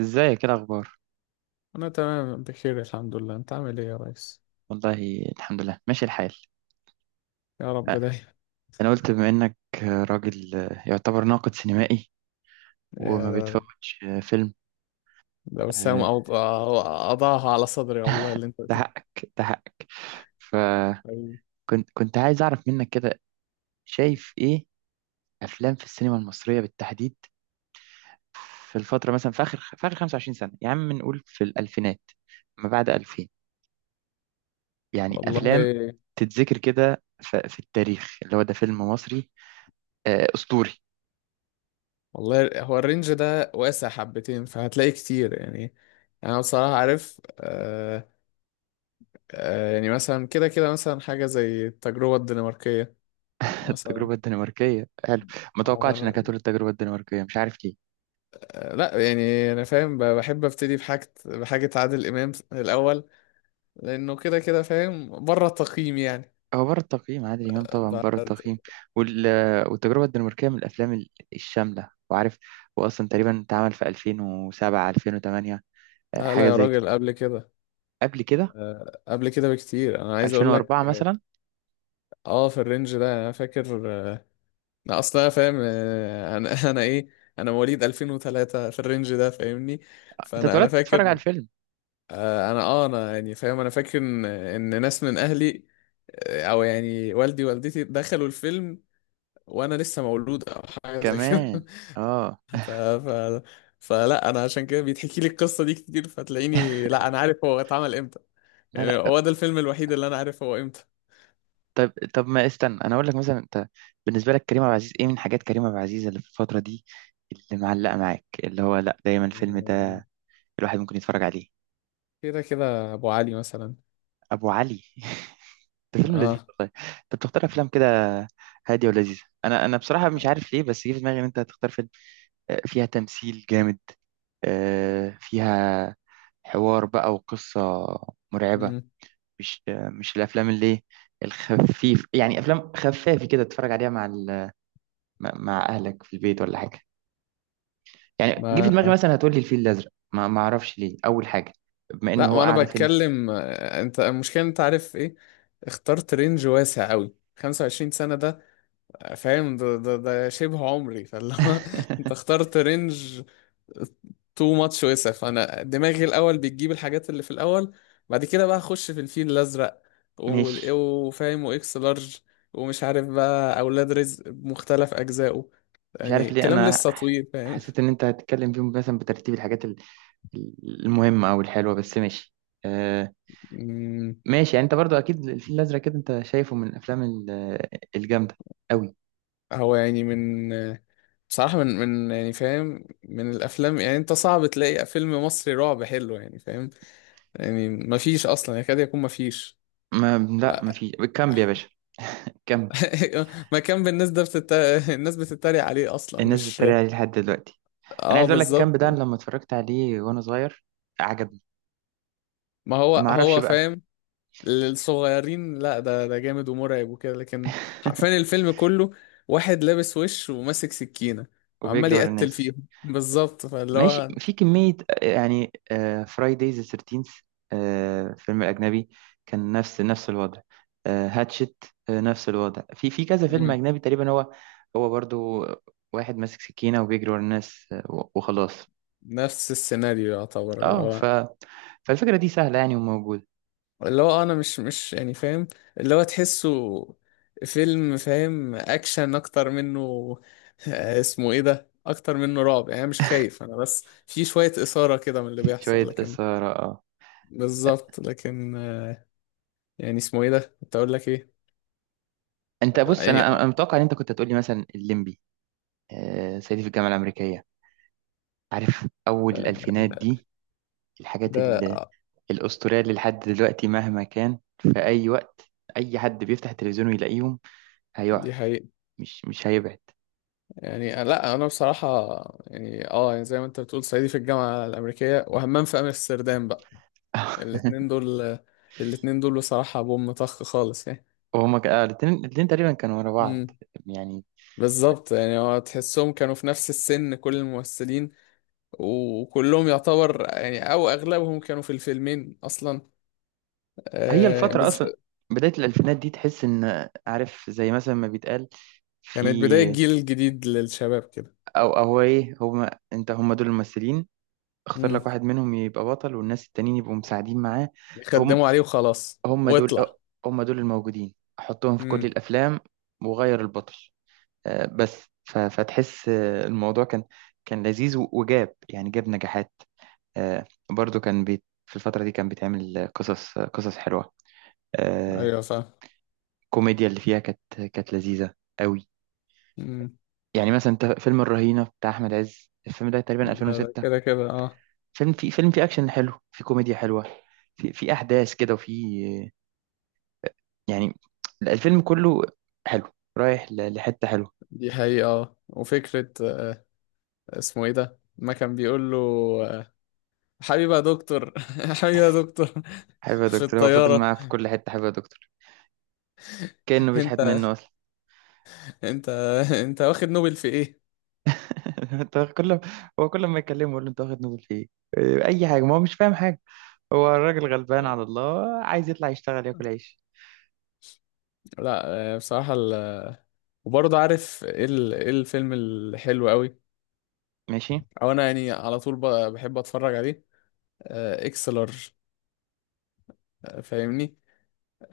ازيك، ايه الاخبار؟ أنا تمام بخير، الحمد لله. أنت عامل إيه يا ريس؟ والله الحمد لله ماشي الحال. يا رب دايما. انا قلت بما انك راجل يعتبر ناقد سينمائي وما يا، بتفوتش فيلم. ده وسام آه، أضعها على صدري، والله اللي أنت ده بتقوله حقك، ده حقك. فكنت حبيبي. كنت عايز اعرف منك كده، شايف ايه افلام في السينما المصريه بالتحديد في الفتره، مثلا في اخر 25 سنه. يا عم نقول في الالفينات، ما بعد 2000، يعني افلام والله تتذكر كده في التاريخ اللي هو ده فيلم مصري اسطوري. والله، هو الرينج ده واسع حبتين، فهتلاقي كتير يعني. أنا بصراحة عارف. يعني مثلا كده كده، مثلا حاجة زي التجربة الدنماركية مثلا. التجربة الدنماركية حلو. ما توقعتش آه انك هتقول التجربة الدنماركية، مش عارف ليه. لا يعني انا فاهم. بحب ابتدي بحاجه بحاجه عادل امام الاول، لانه كده كده فاهم بره التقييم هو بره التقييم عادل امام، طبعا بره يعني. التقييم. وال... والتجربة الدنماركية من الافلام الشاملة. وعارف، هو اصلا تقريبا اتعمل في 2007 2008، لا لا حاجة يا زي كده. راجل، قبل كده. قبل كده؟ قبل كده بكتير، انا عايز اقول لك. 2004 مثلا. اه في الرينج ده انا فاكر. انا اصلا فاهم. انا انا مواليد 2003 في الرينج ده، فاهمني. انت فانا اتولدت تتفرج على فاكر. الفيلم انا يعني فاهم. انا فاكر ان ناس من اهلي. او يعني والدي والدتي دخلوا الفيلم، وانا لسه مولود او حاجه زي كمان. كده. اه ف ف فلا انا عشان كده بيتحكي لي القصه دي كتير، فتلاقيني لا، انا عارف هو اتعمل. لا يعني لا. هو ده الفيلم الوحيد اللي انا عارف هو امتى. طب، ما استنى انا اقول لك. مثلا انت، بالنسبة لك كريم عبد العزيز، ايه من حاجات كريم عبد العزيز اللي في الفترة دي اللي معلقة معاك، اللي هو لا دايما الفيلم آه، ده الواحد ممكن يتفرج عليه؟ كده كده ابو علي مثلا. ابو علي. ده فيلم لذيذ اه. والله. انت بتختار افلام كده هاديه ولذيذه. انا بصراحه مش عارف ليه، بس جه في دماغي ان انت هتختار فيلم فيها تمثيل جامد، فيها حوار بقى وقصه مرعبه. مم. مش، مش الافلام اللي إيه الخفيف، يعني افلام خفافه كده تتفرج عليها مع مع اهلك في البيت ولا حاجه. يعني جه في دماغي ما مثلا هتقول لي الفيل الازرق، ما اعرفش ليه، اول حاجه بما انه لا، هو ما انا اعلى فيلم. بتكلم. انت المشكله، انت عارف ايه، اخترت رينج واسع قوي، 25 سنه ده. فاهم، ده شبه عمري، فاللي هو انت اخترت رينج تو ماتش وسع. فانا دماغي الاول بتجيب الحاجات اللي في الاول، بعد كده بقى اخش في الفيل الازرق ماشي. وفاهم واكس لارج، ومش عارف بقى اولاد رزق بمختلف اجزائه. مش يعني عارف ليه الكلام انا لسه طويل فاهم. حسيت ان انت هتتكلم فيهم مثلا بترتيب الحاجات المهمه او الحلوه، بس ماشي. آه، مم. ماشي يعني. انت برضو اكيد الفيل الازرق كده انت شايفه من الافلام الجامده قوي. هو يعني من بصراحة، من يعني فاهم، من الافلام يعني، انت صعب تلاقي فيلم مصري رعب حلو يعني فاهم. يعني مفيش اصلا، يكاد يكون مفيش. ما لا، ما في كامب يا باشا. كامب. مكان بالنسبة الناس بتتريق عليه اصلا. الناس مش، بتتريق عليه لحد دلوقتي. انا اه عايز اقول لك بالظبط. كامب ده أنا لما اتفرجت عليه وانا صغير عجبني. ما هو ما اعرفش هو بقى. فاهم للصغيرين. لا، ده جامد ومرعب وكده، لكن حرفيا الفيلم كله واحد لابس وش وماسك سكينة، وعمال وبيجري ورا يقتل الناس. فيهم بالظبط. فاللي ماشي، هو في كمية يعني. فرايدايز 13، فيلم أجنبي، كان نفس الوضع. هاتشت، نفس الوضع. في كذا فيلم مم. أجنبي تقريبا هو، هو برضو واحد ماسك سكينة وبيجري ورا الناس، وخلاص. نفس السيناريو يعتبر. اللي اه ف، هو فالفكرة دي سهلة يعني وموجودة. اللي هو انا مش يعني فاهم، اللي هو تحسه فيلم، فاهم، اكشن اكتر منه. اسمه ايه ده، اكتر منه رعب يعني. أنا مش خايف، انا بس في شوية إثارة كده من اللي في شوية بيحصل، لكن إثارة، اه. بالظبط. لكن يعني اسمه ايه ده، كنت اقول لك ايه. انت بص، يعني، انا انا أنا متوقع ان انت كنت هتقولي مثلا الليمبي، صعيدي في الجامعة الأمريكية، عارف، أول الألفينات دي، الحاجات ده. الأسترالي. لحد دلوقتي مهما كان في أي وقت أي حد بيفتح التلفزيون ويلاقيهم دي هيقعد، حقيقة. مش هيبعد. يعني، لا انا بصراحة يعني، اه يعني زي ما انت بتقول صعيدي في الجامعة الامريكية، وهمام في امستردام بقى. الاتنين دول، الاتنين دول بصراحة بوم طخ خالص يعني. وهما الاتنين، تقريبا كانوا ورا بعض امم. يعني. بالظبط. يعني هو تحسهم كانوا في نفس السن، كل الممثلين وكلهم يعتبر، يعني او اغلبهم كانوا في الفيلمين اصلا. هي آه الفترة بز... أصلا، بداية الألفينات دي، تحس إن عارف زي مثلا ما بيتقال في، كانت بداية جيل جديد للشباب كده. أو إيه، هما، أنت، هما دول الممثلين. اختار مم. لك واحد منهم يبقى بطل والناس التانيين يبقوا مساعدين معاه. هم، يخدموا عليه وخلاص هما دول واطلع. هما دول الموجودين، حطهم في كل امم. الأفلام وغير البطل. بس فتحس الموضوع كان، كان لذيذ وجاب يعني، جاب نجاحات. برضو كان بيت في الفترة دي كان بيتعمل قصص، قصص حلوة. آه، ايوه فاهم. الكوميديا اللي فيها كانت، كانت لذيذة قوي. امم. يعني مثلا انت فيلم الرهينة بتاع أحمد عز، الفيلم ده تقريبا ده 2006، كده كده اه. فيلم فيه أكشن حلو، فيه كوميديا حلوة، في أحداث كده، وفي يعني الفيلم كله حلو، رايح لحتة حلوة. دي حقيقة اه، وفكرة. اسمه ايه ده، ما كان بيقول له آه، حبيبي يا دكتور. حبيبي يا دكتور. حبيبي يا في دكتور، هو فضل الطيارة. معاه في كل حتة حبيبي يا دكتور، كأنه انت بيشحت منه أصلا. انت انت واخد نوبل في ايه؟ انت كل هو كل ما يكلمه يقول له انت واخد نوبل في ايه؟ إيه، اي حاجه، ما هو مش فاهم حاجه. هو الراجل غلبان على الله، عايز يطلع يشتغل ياكل عيش. لا. بصراحة وبرضه عارف ايه ايه الفيلم الحلو قوي، ماشي. او انا يعني على طول بحب اتفرج عليه. اكس لارج. فاهمني.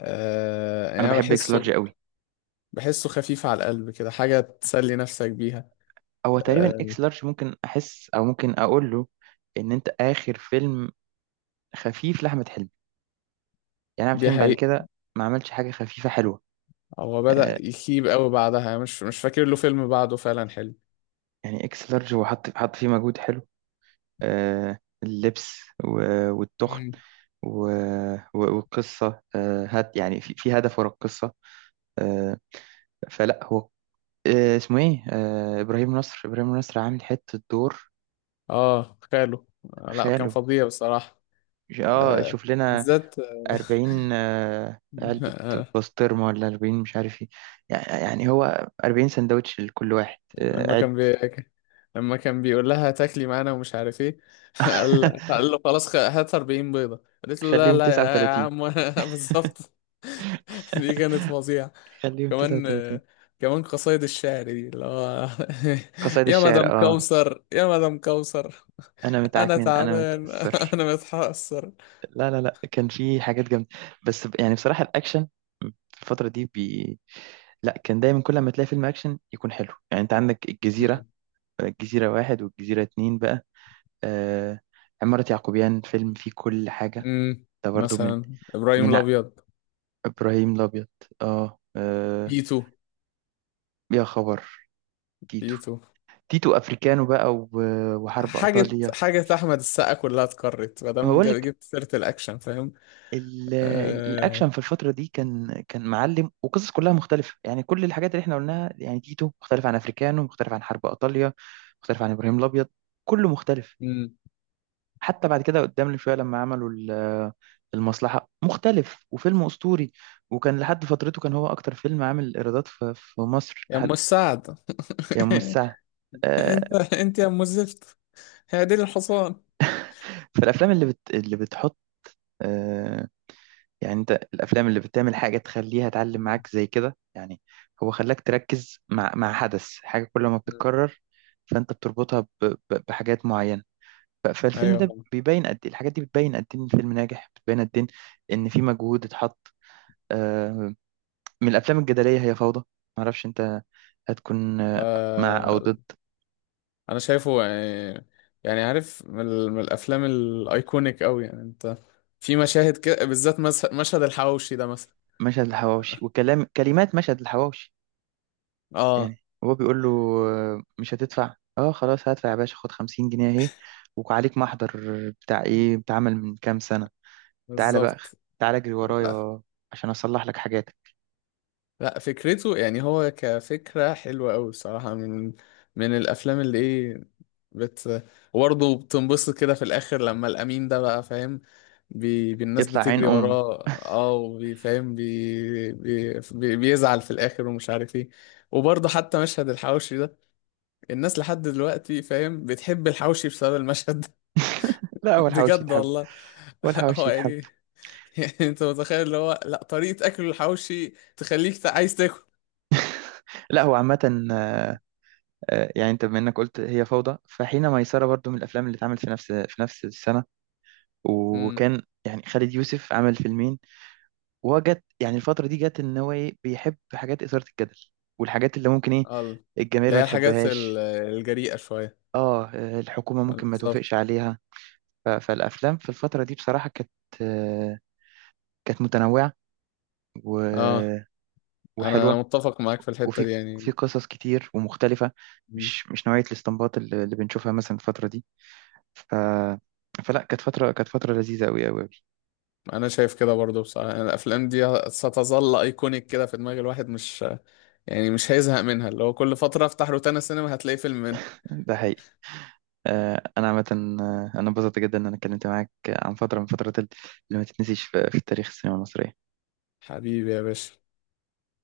يعني انا أنا بحب اكس لارج بحسه، قوي. بحسه خفيف على القلب كده، حاجة تسلي نفسك بيها. هو تقريبا آه، اكس لارج ممكن احس او ممكن اقول له ان انت اخر فيلم خفيف لاحمد حلمي. يعني احمد دي حلمي بعد حقيقة. كده ما عملش حاجه خفيفه حلوه. هو بدأ آه، يخيب قوي بعدها، يعني مش فاكر له فيلم بعده فعلا حلو. يعني اكس لارج هو حط فيه مجهود حلو، آه، اللبس والتخن مم. و- والقصة، هات يعني، في هدف ورا القصة. آه، فلا هو آه، اسمه ايه آه، إبراهيم نصر، إبراهيم نصر عامل حتة دور. اه خاله. لا كان خاله. فظيع بصراحة. آه، شوف لنا بالذات. 40 علبة بسطرمة، ولا 40 مش عارف ايه. يعني هو 40 سندوتش لكل واحد، لما عد. كان لما كان بيقول لها تاكلي معانا ومش عارف ايه. قال له خلاص، هات 40 بيضة. قالت له لا خليهم لا يا يا 39. عم. وأنا بالظبط. دي كانت فظيعة. خليهم كمان، 39. كمان قصايد الشعر دي اللي هو قصايد يا الشعر، مدام اه. كوثر، يا مدام كوثر، انا انا متعكنن، انا تعبان، متأثر. انا متحسر. لا لا لا، كان في حاجات جامده. بس يعني بصراحه الاكشن في الفتره دي لا، كان دايما كل ما تلاقي فيلم اكشن يكون حلو. يعني انت عندك الجزيره، مم. واحد والجزيره اتنين بقى. آه، عماره يعقوبيان فيلم فيه كل حاجه. مم. ده برضو من مثلا ابراهيم من ع- الابيض. ابراهيم الابيض، اه. آه، تيتو. يا خبر. تيتو. تيتو. تيتو افريكانو بقى وحرب حاجة ايطاليا. حاجة أحمد السقا كلها اتكررت، ما ما دام بقول، جبت سيرة الأكشن فاهم. الاكشن آه. في الفتره دي كان، كان معلم، وقصص كلها مختلفه يعني. كل الحاجات اللي احنا قلناها يعني، تيتو مختلف عن افريكانو، مختلف عن حرب ايطاليا، مختلف عن ابراهيم الابيض، كله مختلف. مم. حتى بعد كده قدام شويه لما عملوا المصلحه، مختلف وفيلم اسطوري، وكان لحد فترته كان هو اكتر فيلم عامل ايرادات في مصر يا لحد أم السعد. يوم الساعه. آه، أنت يا أم الزفت، هي دي الحصان. فالافلام اللي بتحط، آه، يعني انت الافلام اللي بتعمل حاجه تخليها تعلم مم. معاك زي كده يعني، هو خلاك تركز مع حدث، حاجه كل ما بتتكرر فانت بتربطها بحاجات معينه. فالفيلم ده أيوه. بيبين قد ايه الحاجات دي، بتبين قد ايه ان الفيلم ناجح، بتبين قد ايه ان في مجهود اتحط. آه، من الافلام الجدليه هي فوضى. معرفش انت هتكون مع او آه. ضد. أنا شايفه يعني، يعني عارف من من الأفلام الأيكونيك أوي، يعني أنت في مشاهد كده، بالذات مشهد الحواوشي ده مثلا. مشهد الحواوشي وكلام، كلمات مشهد الحواوشي. أه يعني هو بيقول له مش هتدفع؟ اه خلاص هدفع يا باشا، خد 50 جنيه اهي وعليك محضر بتاع ايه بتعمل من كام سنة. تعالى بقى، بالظبط. تعالى اجري ورايا عشان اصلح لك حاجاتك. لا فكرته يعني هو كفكرة حلوة أوي الصراحة، من من الأفلام اللي إيه بت وبرضه بتنبسط كده في الآخر، لما الأمين ده بقى فاهم، الناس يطلع عين بتجري امه. وراه. اه فاهم بيزعل في الآخر ومش عارف إيه. وبرضه حتى مشهد الحواوشي ده، الناس لحد دلوقتي فاهم بتحب الحواوشي بسبب المشهد ده. لا، هو الحواوشي بجد يتحب. والله. هو هو الحواوشي يتحب. يعني، يعني أنت متخيل، اللي هو لا، طريقة أكل الحواوشي تخليك عايز لا هو عامة، يعني انت بما انك قلت هي فوضى، فحين ميسرة برضو من الافلام اللي اتعملت في نفس السنة. تاكل. وكان يعني خالد يوسف عمل فيلمين، وهو جت يعني الفترة دي جت ان هو ايه، بيحب حاجات إثارة الجدل، والحاجات اللي ممكن ايه اه الجماهير اللي ما هي الحاجات تحبهاش، الجريئة شوية. اه، الحكومة ممكن ما بالظبط. توافقش عليها. فالأفلام في الفترة دي بصراحة كانت، آه، كانت متنوعة اه، و- انا وحلوة، أنا متفق معاك في الحتة وفي دي في يعني. قصص كتير ومختلفة، م. مش نوعية الاستنباط اللي بنشوفها مثلا الفترة دي. ف، فلا كانت فترة، كانت فترة لذيذة أوي أوي أوي. انا شايف كده برضو بصراحة، يعني الافلام دي ستظل ايكونيك كده في دماغ الواحد، مش يعني مش هيزهق منها، اللي هو كل فترة افتح روتانا سينما هتلاقي فيلم منها. ده حقيقي. أنا عامة أنا انبسطت جدا إن أنا اتكلمت معاك عن فترة من فترات اللي ما تتنسيش في تاريخ السينما المصرية. حبيبي يا باشا.